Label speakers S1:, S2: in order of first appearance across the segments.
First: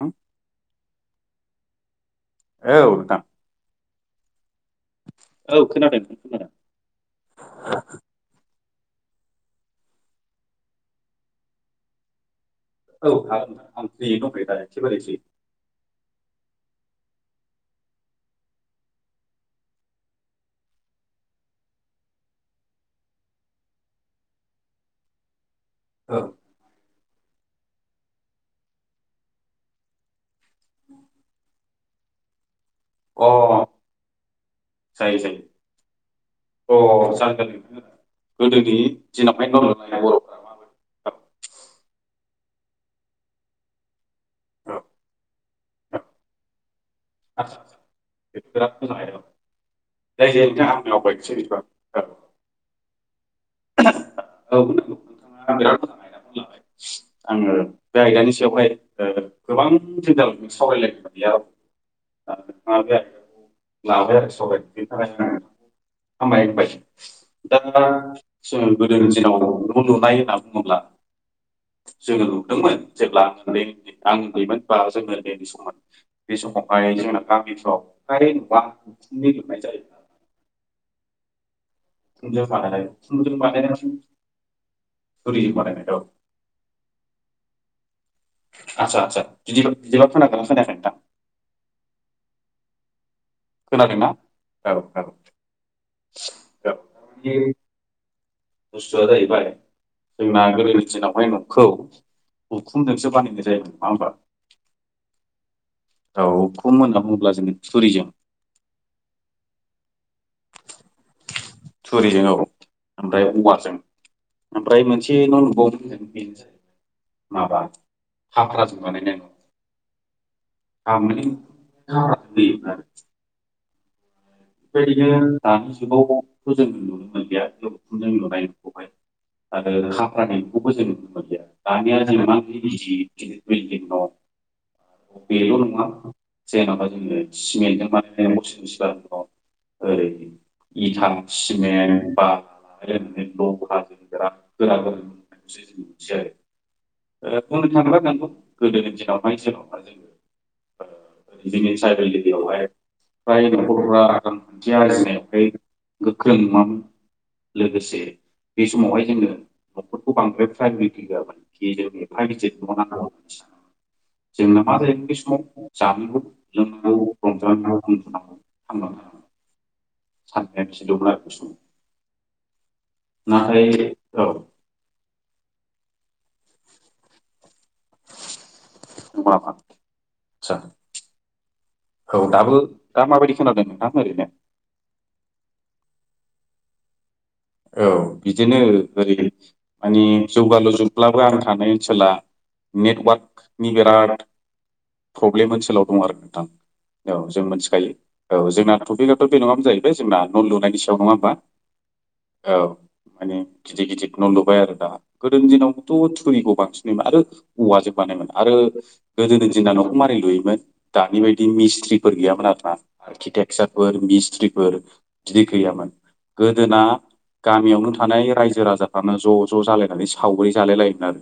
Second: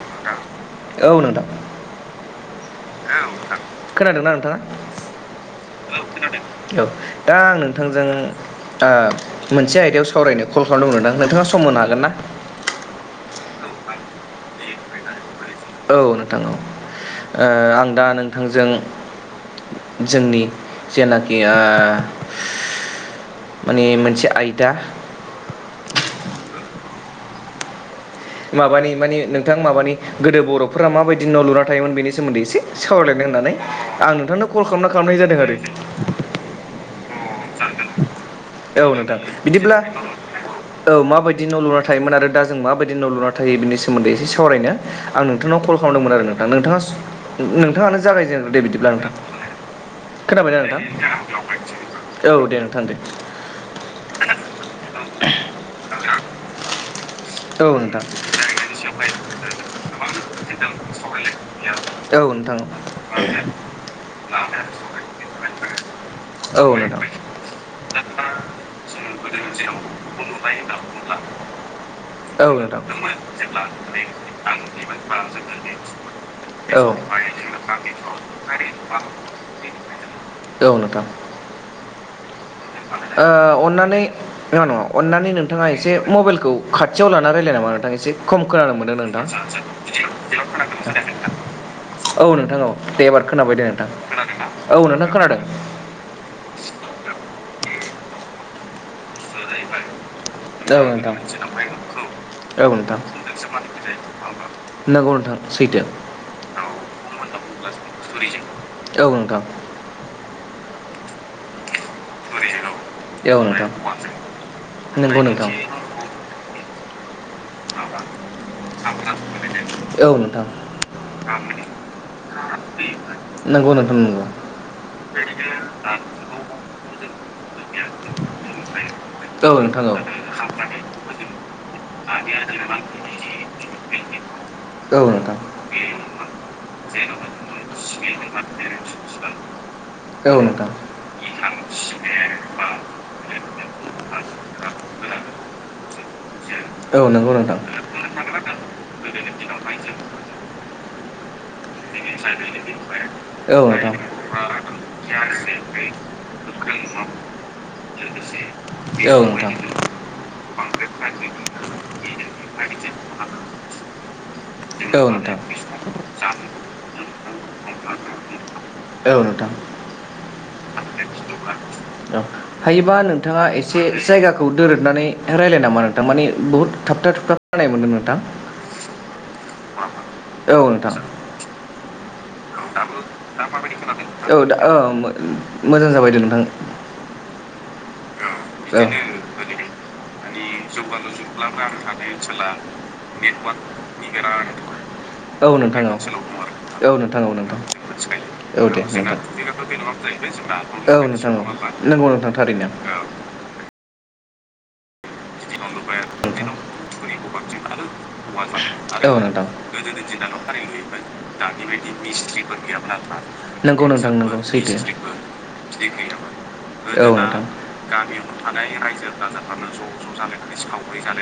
S1: औ
S2: [inaudible] औ नोंथां।
S1: औ दाब।
S2: खोनादोंना नोंथाङा? औ खोनादों औ दा आं नोंथांजों ओ मोनसे आयदायाव सावरायनो कल खालामदोंमोन आं नोंथाङा सम मोननो हागोन ना?
S1: औ आं [unintelligible]
S2: औ नोंथां औ ओ आं दा नोंथांजों जोंनि जेनाखि ओ माने मोनसे आयदा
S1: औ।
S2: माबानि मानि नोंथां माबानि गोदो बर'फोरा माबायदि न' लुना थायोमोन बेनि सोमोन्दै एसे सावरायलायनो
S1: औ
S2: होननानै
S1: अ
S2: आं नोंथांनो कलखौनो खालामनाय
S1: जायो
S2: जादों
S1: जायो
S2: आरो नोंथां।
S1: अ जागोन। गोदोनि
S2: औ नोंथां
S1: दिनावहाय न'
S2: बिदिब्ला
S1: लुनाय बर'फ्रा
S2: औ माबायदि न' लुना थायोमोन आरो दा जों माबायदि न' लुना थायो बिनि सोमोन्दै एसे सावरायनो
S1: औ
S2: आं नोंथांनाव कल खालामदोंमोन आरो नोंथा नोंथाङा सम
S1: आदसा आदसा
S2: नों-नोंथाङानो जागायदो
S1: बेथ'
S2: दे
S1: बिराद
S2: बिदिब्ला
S1: मोजां
S2: नोंथां।
S1: आयदा
S2: खोनाबाय ना
S1: जायखिजाया
S2: नों?
S1: नोंथां आंनो आवगायनोसै बिदिबा
S2: औ दे नोंथां दे ।
S1: [unintelligible] आङो बे
S2: औ नोंथां
S1: आयदानि सायावहाय ओ गोबां जिंगाब सावरायलायनो
S2: औ
S1: बेयाव
S2: नोंथां
S1: [unintelligible] लाबाय आरो सबाय बिनि थाखायनो आङो। हामबाय
S2: औ नोंथां
S1: होमबास दा [unintelligible] जिनाव द न' लुनाय होनना बुङोब्ला जोङो
S2: औ
S1: नुदोंमोन
S2: नोंथां
S1: जेब्ला आं
S2: नेक्स्ट
S1: उन्दैमोन बा उन्दैमोन बै समाव
S2: नेक्स्ट
S1: बे समावहाय जोंना गामिफ्राव फाय न'आ उखुमै लुनाय जायोमोन।
S2: औ नोथां।
S1: आरो
S2: ओ अननानै नङा नङा अननानै
S1: थुरिजों
S2: नोंथाङा
S1: बानायनाय
S2: एसे
S1: औ
S2: मबाइलखौ खाथियाव लाना रायजलायना हामोन नामा? नोंथां एसे खम खोनानो मोनदों
S1: आदसा आदसा
S2: नोंथां।
S1: बिदि बिदिबा खोनादोंना खोनायाखै नोंथां
S2: [unintelligible] औ नों थां औ। खोनाबायदे नोंथां। खोनादोंना? औ नोंथां खोनादों।
S1: औ बे
S2: [inaudible]
S1: बुस्थुआ जाहैबाय जोंना
S2: औ
S1: गोदोनि
S2: नोंथां
S1: दिनावहाय न'खौ
S2: औ नोंथां।
S1: उखुमजोंसो बानायनाय जायोमोन नङा होमबा
S2: [unintelligible] नंगौ नोंथां सैथो।
S1: औ उखुम होनना बुंब्ला जोंना थुरिजों
S2: औ नोंथां [inaudible]
S1: थुरिजों औ। ओमफ्राय
S2: औ नोंथां
S1: औवाजों ओमफ्राय मोनसे
S2: नंगौ
S1: न'
S2: नोंथां
S1: नुबावो बेनो जाहैबाय माबा हाग्राजों बानायनाय
S2: औ नोंथां
S1: न'। [unintelligible]
S2: नंगौ नोंथां नंगौ।
S1: बेबायदिनो
S2: औ
S1: [unintelligible] आरो
S2: नोंथां औ
S1: हाफ्रा न'खौबो जों नुयोमोन दानिया [unintelligible]
S2: औ नोंथां
S1: बेल' नङा जेनेबा जोङो सिमेन्टजों बानायनाय न' ओरै
S2: औ नोंथां
S1: इथा, सिमेन्ट बा ओरै लहाजों गोरा-गोरा [unintelligible]
S2: औ नंगौ नोंथां
S1: बुंनो थांग्रा नांगौ गोदोनि दिनावहाय सोरावबहा जोङो बिनि ट्राइबेल एरिययावहाय
S2: औ नोंथां
S1: फ्रायख'फ्रा रांखान्थि आरजियनायहाय गोख्रों लोगोसे बे समावहाय
S2: औ
S1: जोङो
S2: नोंथां
S1: न'खरखौ बांद्राय प्रायरिटि होआमोन। [unintelligible] जोंना मा
S2: औ नोंथां
S1: जायो? बे समाव जानांगौ जों रंजानांगौ उन्दुनांगौ थ
S2: [unintelligible] औ
S1: बे समाव
S2: हायोबा नोंथाङा
S1: नाथाय
S2: एसे
S1: औ
S2: जायगाखौ दोरोबनानै रायज्लाय नामा नोंथां माने बहुथ थाबथा-थुबथाब खानाय मोनदों नोंथां।
S1: नंगौ नामा आदसा
S2: औ नोंथां।
S1: औ दाबो दा माबायदि खोनादों नोंथां ओरैनो
S2: औ दा औ। मोजां जाबायदे नोंथां।
S1: औ बिदिनो ओरै
S2: औ
S1: माने। जौगालुजोबब्लाबो आं थानाय ओनसोला नेटवार्कनि बिराद
S2: औ
S1: प्रब्लेम
S2: नोंथां
S1: ओनसोलाव
S2: औ
S1: दं आरो नोंथां औ
S2: नोंथां
S1: जों
S2: नोंथां
S1: मिथिखायो औ जोंना
S2: दे नोंथां
S1: टपिकआथ' बे नङामोन जाहैबाय। जेनेबा न' लुनायनि
S2: औ
S1: सायाव नङा
S2: नोंथां
S1: होमबा?
S2: औ नंगौ नोंथां
S1: औ
S2: थारैनो
S1: माने गिदिर गिदिर न' लुबाय आरो दा। गोदोनि दिनावथ' थुरिखौ बांसिनयोमोन आरो औवाजों बानायोमोन आरो
S2: नोंथां औ नोंथां
S1: गोदोनि दिनाव न'खौ लुयोमोन दानि बायदि मिस्थ्रिफोर गैयामोन आरोना
S2: नंगौ
S1: आर्किटेक्सारफोर
S2: नोंथां नंगौ सैथो
S1: मिस्ट्रिफोर बिदि गैयामोन। गोदोना
S2: औ नोंथां
S1: गामियावनो थानाय रायजो राजाफ्रानो ज'-ज' जालायनानैसो सावगरि जालाय लायोमोन आरो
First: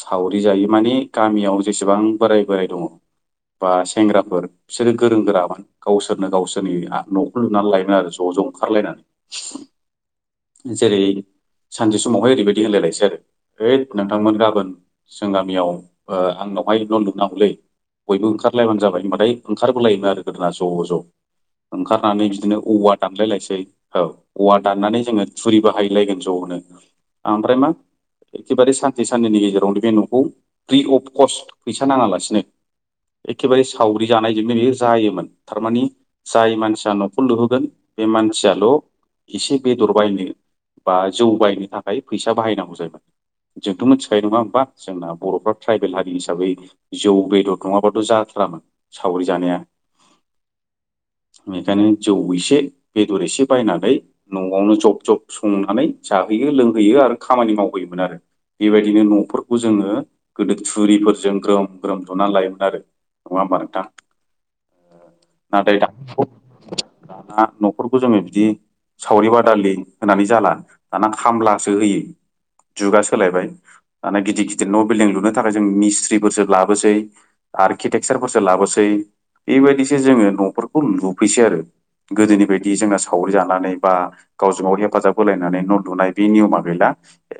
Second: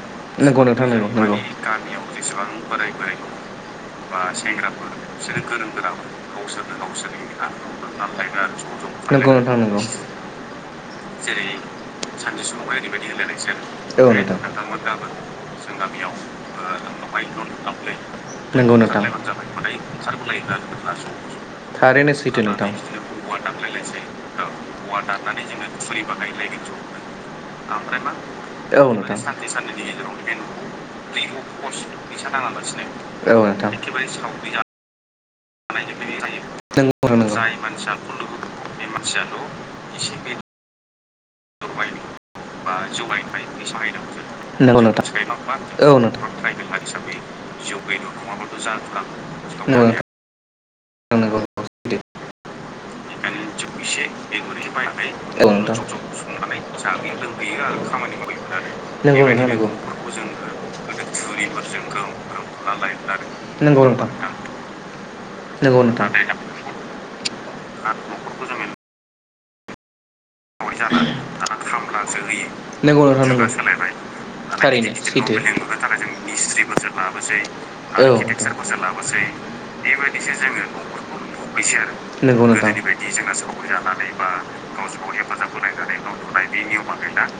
S1: सावगरि
S2: नंगौ
S1: जाय
S2: नोंथां
S1: माने
S2: नंगौ नंगौ नंगौ नोंथां
S1: गामियाव जेसेबां बोराइ - बोराइ दङ'। बा सेंग्राफोर
S2: नंगौ
S1: बिसोरो गोरों - गोरामोन गावसोरनो - गावसोरनि न'खौ लुनानै लायोन आरो ज' - ज'। खार जेरै सानसे समावहाय ओरैबायदि होलायलायसै स इ
S2: औ
S1: नोंथांमोन गाबोन
S2: नोंथां
S1: जों गामियाव आंनावहाय न' लुनांगौलै बयबो
S2: नंगौ
S1: ओंखारलायब्लानो जाबाय
S2: नोंथां
S1: होनबाथाय ओंखारबोलायोमोन आरो गोदोना ज'- ज'
S2: थारैनो
S1: ओंखारनानै
S2: सैथो
S1: बिदिनो
S2: नोंथां
S1: औवा दानलायलायसै औ औवा दाननानै जोङो फुरि बाहायलायगोन ज'नो आमफ्राय एखेबारे सानसे साननैनि गेजेरावनो बे न'खौ फ्रि अफ कस्ट फैसा नाङालासिनो
S2: औ
S1: एखेबारे
S2: नोंथां
S1: सावगरि जानायजोंनो बेयो जायोमोन। थारमानि जाय मानसिया न'खौर
S2: जा
S1: लुहोगोन बे मानसियाल' एसे बेदर बायनो बा जौ बायनो थाखाय
S2: नंगौ
S1: फैसा बाहायनांगौ
S2: नोंथां।
S1: जायोमोन
S2: औ
S1: जोंथ' मिथिखायो नङा
S2: नोंथां।
S1: होमबा जोंना
S2: जों
S1: बर'फ्रा हारि
S2: ट्राइबेल
S1: जौ
S2: हिसाबै
S1: बेदर नङाबाथ'
S2: जिउ
S1: जाथारामोन
S2: गायनो
S1: सावरि जानाया
S2: थङाबाथ' जाथ'
S1: बेखायनो जौ एसे, बेदर एसे बायनानै न'आवनो ज
S2: जज संनानै
S1: आरो
S2: ज
S1: खामानि
S2: लोंहोयो आरो
S1: मावहोयोमोन
S2: खामानि
S1: बेबायदिनो
S2: मावोमोन
S1: न'फोरखौ
S2: आरो
S1: जोङो गोदो थुरिफोरजों ग्रोम ग्रोम लुनानै लायोमोन आरो नङा होमबा
S2: नंगौ नोंथां। [unintelligible]
S1: नाथाय दाना न'खरखौ जोङो बिदि सावरि बादालि होनानै जाला दाना खामलासो होयो। जुगा
S2: नंगौ नोंथां
S1: सोलायबाय।
S2: नंगौ
S1: दाना गिदिर गिदिर न' बि लुनो थाखाय जों मिस्ट्रिफोरसो लाबोसै, आर्किटेकसारफोरसो लाबोसै, बेबायदिसो जोङो न'फोरखौ लुफैसै आरो गोदोनि बायदि जोंहा सावरि जानानै बा गावजों - गाव हेफाजाब नानै लुनाय बे निअमा गैलिया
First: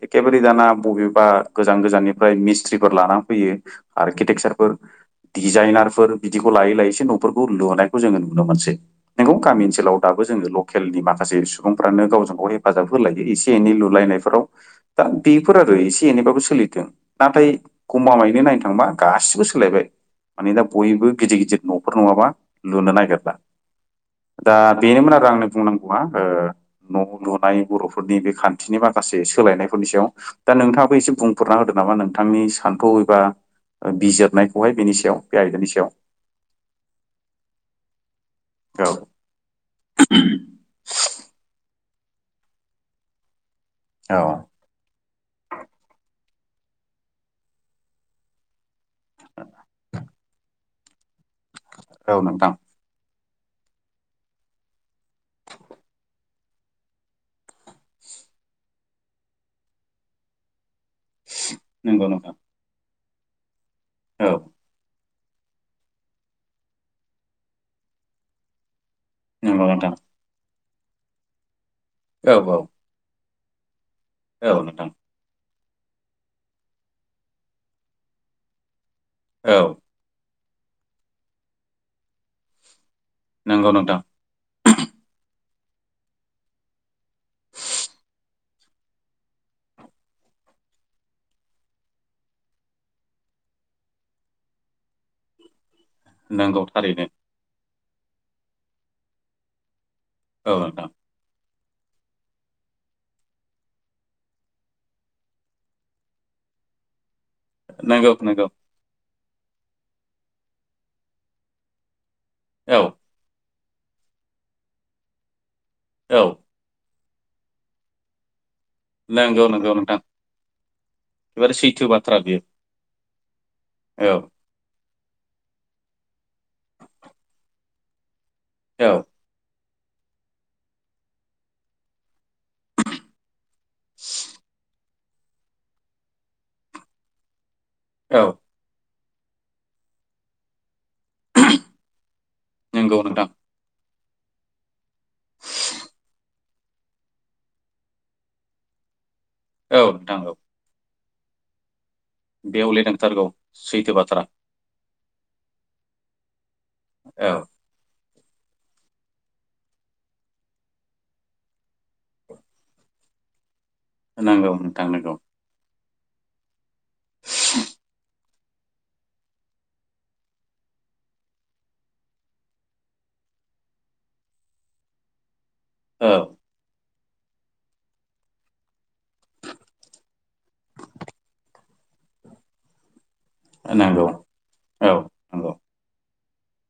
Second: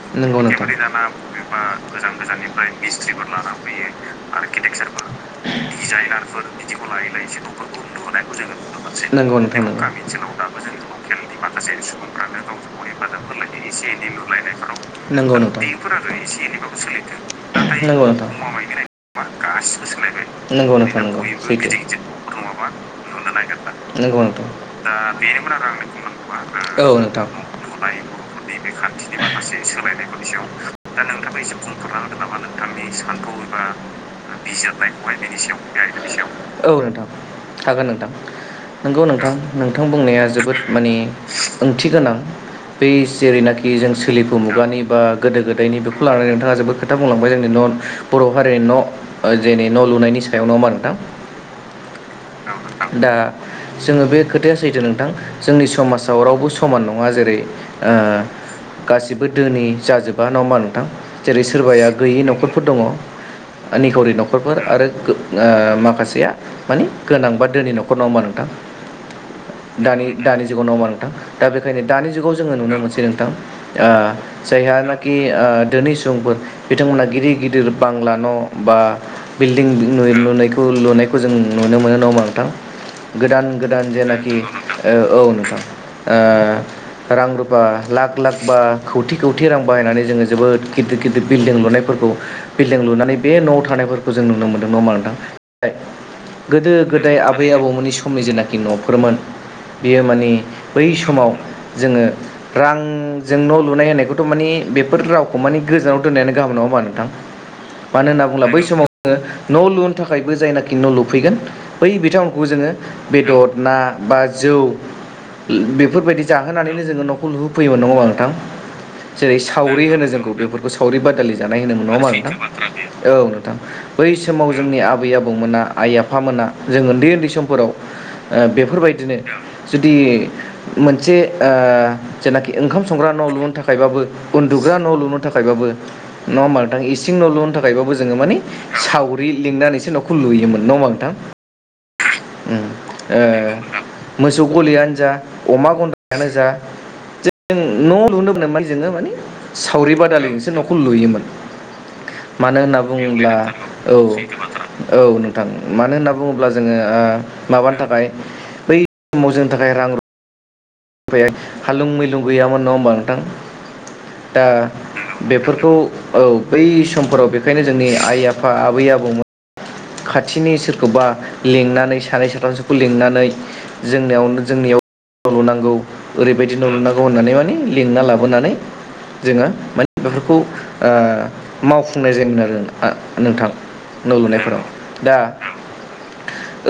S1: एखेबारे दाना बबेबा गोजाननिफ्राइ मिस्थ्रि लानानै फैयो। आरो केरेकतारफोर, दिजेनारफोर बिदिखौ लायै- लायैसो न'फोरखौ जों नुनो मोनसै नंगौ गामि ओनसोलाव दाबो जोङो लकेलनि माखासे सुबुंफ्रानो गाव - गाव हेफाजाब होलायो एसे एनै लुलायनायफोराव दा
S2: लुलायनायफोराव
S1: बेफोर आरो एसे एनैबाबो सोलिदों नाथाय गमा मायैनो नायनो थांबा गासिबो सोलायबाय माने दा
S2: नंगौ नोंथां
S1: बयबो
S2: नंगौ
S1: गिदिर गिदिर
S2: सैथो
S1: न'फोर नङाबा लुनो नागिरला
S2: नंगौ नोंथां
S1: दा बेनोमोन आरो आंनो बुंनांगौआ न' लुनाय
S2: लाय बर'फोरनि बे खान्थिनि माखासे सोलायनायफोरनि सायाव दा नोंथांआबो एसे बुंफोरना होगोन नामा नोंथां आंनि सानथौ एबा बिजिरनायावहाय बिनि सायाव बे आयदानि सायाव औ नोंथां हागोन नोंथां
S1: औ
S2: नंगौ नोंथां नोंथां बुंनाया जोबोद माने ओंथि गोनां बै जेरैनाखि जों
S1: औ
S2: सोलिफु मुगानि बा गोदो गोदायनि बेखौ लानानै नोंथाङा जोबोद खोथा बुंलांबाय जोंनि न' बर' हारिनि न' जेनि न' लुनायनि सायाव नङा हमबा नोंथां ओ नोंथां दा जोंङो बे खोथाया सैथो नोंथां जोंनि समाजाव रावबो समान नङा जेरै गासिबो धोनि जाजोबा नङा हमबा नों जेरै सोरबाया
S1: नंगौ
S2: गैयि
S1: नोंथां
S2: न'खरफोर दङ। आ निखावरि
S1: औ
S2: न'खरफोर आरो माखासेया मानि गोनां बा दोनि न'खर नङा हमबा नोंथां।
S1: नंगौ नोंथां
S2: दानि दानि जुगाव नङा हमबा नोंथां दा बेखायनो दानि जुगाव
S1: औ
S2: जोंङो
S1: औ
S2: नुनो मोनसै नोंथां। ओ
S1: औ नोंथां
S2: जायहानाखि दोनि सुबुंफोर बिथांमोना गिदिर गिदिर बांला न' बा
S1: औ
S2: बिल्डिं लुनायखौ लुनायखौ जों नुनो मोनो नङा हमबा नोंथां। गोदान
S1: नंगौ
S2: गोदान
S1: नोंथां
S2: जेनाखि औ नोंथां रां रुपा लाख लाख बा खौथि खौथि रां बाहायनानै जोंङो जोबोद गिदिर गिदिर बिल्डिं लुनाय फोरखौ बिल्डिं लुनानै बे न'आव थानायफोरखौ जों नुनो मोनदों नङा हमबा नोंथां।
S1: नंगौ
S2: गोदो
S1: थारैनो
S2: गोदाय आबै आबौमोननि समनि जेनाखि न'फोरमोन। बियो माने
S1: औ
S2: बै
S1: नोंथां
S2: समाव जोंङो रांजों न' लुनाय होनायखौथ' मानि बेफोर रावखौ मानि गोजानाव दोननायानो गाम नं नोंथां मानो
S1: नंगौ
S2: होनना बुङोब्ला
S1: नंगौ
S2: बै समाव जोंङो न' लुनो थाखायबो जायनाखि न' लुफैगोन बै बिथां जोङो
S1: औ
S2: बेदर ना बा जौ
S1: औ
S2: बेफोरबायदि जोंङो नखौ लुहो फैयोमोन नङा हमबा नोंथां। जेरै
S1: नंगौ नंगौ
S2: सावरि
S1: नोंथां
S2: होनो जोंखौ बेफोरखौ सावरि बादालि
S1: एबारे
S2: जानाय होनो
S1: सैथो
S2: नङा हमबा
S1: बाथ्रा
S2: नोंथां
S1: बेयो
S2: औ नोंथां बै
S1: औ
S2: समाव जोंनि आबै आबौमोना आइ आफाोना जों उन्दै उन्दै समफोराव
S1: औ
S2: बेफोरबायदिनो जुदि मोनसे मोनसे ओ जेनाखि ओंखाम संग्रा न' लुनो थाखायबाबो उन्दुग्रा न' लुनो थाखायबाबो नङा होमबा नोंथां इसिं न' लुनो थाखा गायबाबो जोंङो
S1: औ
S2: मानि सावरि लिंनानैसो न'खौ लुयोमोन। नङा हमबा नोंथां?
S1: नंगौ नोंथां
S2: ओम मोसौ गलियानो जा अमा गन्द्रायानो जा जों न' लुनो [unintelligible] जोङो माने
S1: औ
S2: सावरि
S1: नोंथां औ
S2: बादालिजोंसो न'खौ लुयोमोन। मानो
S1: बेयाव
S2: होनना
S1: लिरनांथारगौ
S2: बुङोब्ला
S1: सैथो
S2: औ
S1: बाथ्रा
S2: औ नोंथां मानो होनना बुङोब्ला जोंङो ओ
S1: औ
S2: माबानि थाखाय बै समाव जोंनि थाखाय रां रु हालुं मैलुं गैयामोन नङा होमबा नोंथां दा
S1: नंगौ नोंथां नंगौ
S2: बेफोरखौ औ बै समफोराव बेखायनो जोंनि आइ आफा आबै आबौमोन खाथिनि सोरखौबा लिंनानै सानै साथामसोखौ लिंनानै जोंनियावनो जोंनियाव न' लुनांगौ
S1: औ
S2: ओरैबायदि न' लुनांगौ होननानै माने लिंना लाबोनानै जोंङो माने बेफोरखौ मावफुंनाय जायोमोन आरो नोंथां
S1: नंगौ
S2: न' लुनायफोराव
S1: औ
S2: दा
S1: नंगौ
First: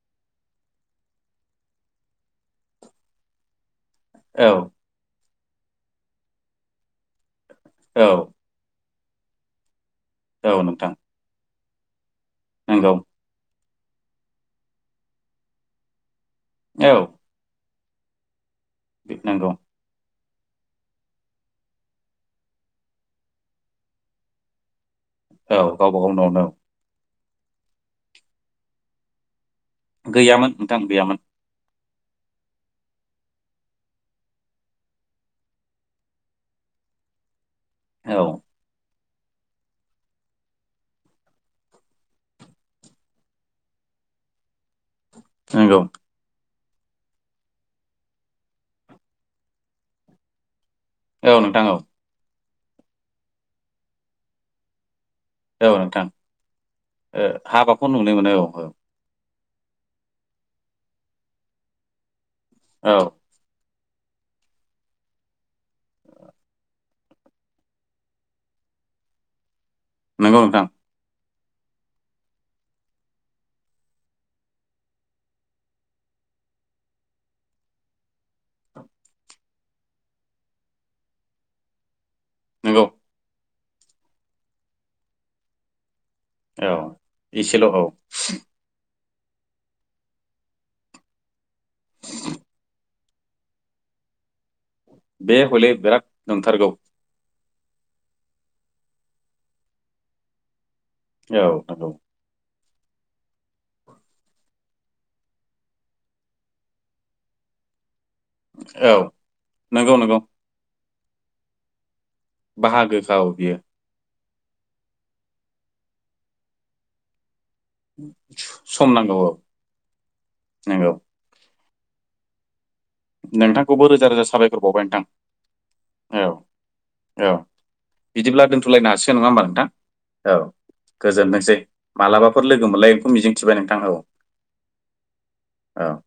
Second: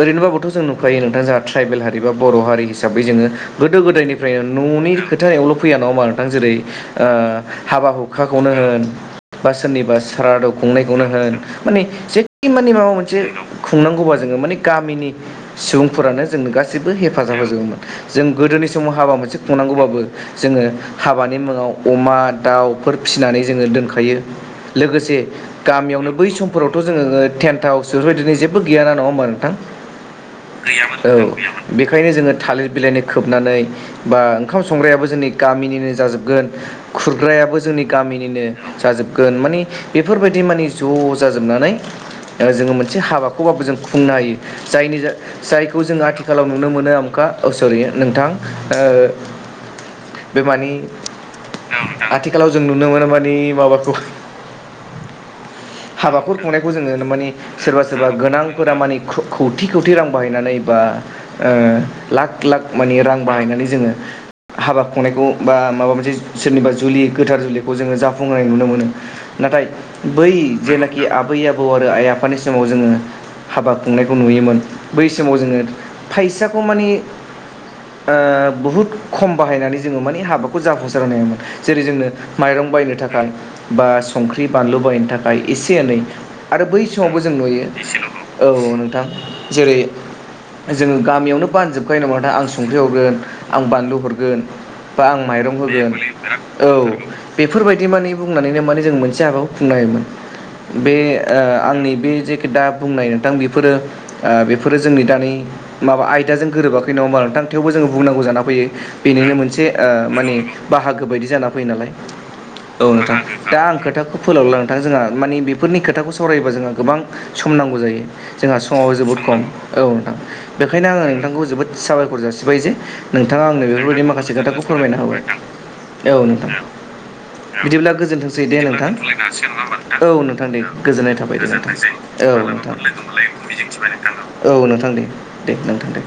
S2: ओरैनोबाबोथ' जों नुखायो नोंथां जोंहा ट्राइबेल हारि बा बर' हारि हिसाबै जोंङो गोदो
S1: औ
S2: गोदायनिफ्रायनो न'नि खोथायावल' फैया नङा होमबा नोंथां जेरै ओ हाबा
S1: औ
S2: हुखाखौनो होन बा सोरनिबा सारादु
S1: औ नोंथां
S2: खुंनायखौनो होन माने जेखि खामानि माव
S1: नंगौ
S2: खुंनांगौबा जोंङो माने गामिनि सुबुंफोरानो जोंनो गासैबो
S1: औ
S2: हेफाजाब होजोबोमोन। जों गोदोनि समाव हाबा मोनसे
S1: नंगौ
S2: खुंनांगौबाबो जोंङो हाबानि मुङाव अमा दाउफोर फिसिनानै जोंङो दोनखायो लोगोसे
S1: औ गावबा गाव
S2: गामियावनो बै
S1: न'आवनो
S2: समफोरावथ' जोंङो टेन्ट हाउसफोरबायदिनो जेबो गैयाना नङा होमबा नोंथां गैयामोन औ बेखायनो जोङो थालिर बिलाइनि खोबनानै बा ओंखाम संग्रायाबो जोंनि गामिनिनो जाजोबगोन । खुरग्रायाबो जोंनि
S1: औ
S2: गामिनिनो जाजोबगोन बेफोरबायदि माने ज' जाजोबनानै जोङो मोनसे हाबाखौबाबो जों खुंनो हायो जायनि
S1: नंगौ
S2: जायखौ जों आथिखालाव नुनो मोनो [unintelligible] नोंथां बेमानि
S1: औ नोंथां औ
S2: आथिखालाव जों नुनो मोनो मानि माबाखौ
S1: औ नोंथां
S2: हाबाफोर खुंनायखौ जोङो
S1: ओ
S2: माने सोरबा
S1: हाबाखौ
S2: सोरबा
S1: नुनो मोनो औ औ
S2: गोनांफोरा मानि खौथि खौथि रां बाहायनानै बा लाख लाख
S1: औ
S2: मानि रां बाहायनानै जोङो [unintelligible] हाबा खुंनायखौ बा माबा मोनसे सोरनिबा जुलि गोथार जुलिखौ जोङो जाफुंहोनाय नुनो मोनो नाथाय
S1: नोंगौ नोंथां
S2: जानाखि आबै आबौ आरो आइ आफानि समाव जोङो हाबा खुंनायखौ नुयोमोन बै समाव जोङो फैसाखौ माने बहुद खम बाहायनानै जोङो माने हाबाखौ जाफुंसार होनो हायोमोन जेरै जोंनो माइरं
S1: नंगौ
S2: बायनो थाखाय बा संख्रि बानलु बायनो थाखाय एसे एनै आरो
S1: औ
S2: बै समावबो जों नुयो
S1: एसेल' औ
S2: औ नोंथां जेरै जोङो गामियावनो बानजोबखायो नामा आं संख्रि हरगोन आं बानलु हरगोन बा आं
S1: बे
S2: माइरं
S1: हले
S2: होगोन
S1: बिराद नंथारगौ
S2: औ बेफोरबायदि माने बुंनानैनो माने जों मोनसे हाबाखौव खुंनो हायोमोन बे
S1: औ नंगौ
S2: आंनि बे जे दा बुंनाय नोंथां बेफोरो बेफोरो जोंनि दानि माबा आयदाजों गोरोबाखै नङा होमबा नोंथां थेवबो जों बुंनांगौ जाना फैयो
S1: औ
S2: बेनिनो मोनसे
S1: नंगौ नंगौ
S2: माने बाहागो बायदि जाना फैयो नालाय औ
S1: बाहागोखा
S2: नोंथां
S1: बियो
S2: दा आं खोथाखौ फोलावला नोंथां जोंहा माने बेफोरनि खोथाखौ सावरायबा जोंहा गोबां सम नांगौ जायो जोंहा
S1: सम
S2: समाबो
S1: नांगौ
S2: जोबोद
S1: औ
S2: खम औ नोंथां बेनिखायनो
S1: नंगौ
S2: आङो नोंथांखौ जोबोद साबायखर जासिबाय जे नोंथाङा आंनो
S1: नोंथांखौबो
S2: बेफोरबायदि
S1: रोजा रोजा
S2: माखासे
S1: साबायखर
S2: खोथाखौ
S1: बावबाय
S2: फोरमायना
S1: नोंथां
S2: होबाय औ नोंथां
S1: औ
S2: बिदिब्ला गोजोनथोंसै
S1: बिदिब्ला
S2: दे
S1: दोनथ'लायनो
S2: नोंथां
S1: हासिगोन नङा होमबा नोंथां
S2: औ
S1: औ
S2: नोंथां दे गोजोननाय थाबाय द
S1: गोजोनथोंसै
S2: नोंथां औ
S1: मालाबाफोर लोगो
S2: नोंथां
S1: मोनलायगोनखौ मिजिंथिबाय नोंथां औ
S2: औ नोंथां दे दे नोंथां
S1: औ
S2: दे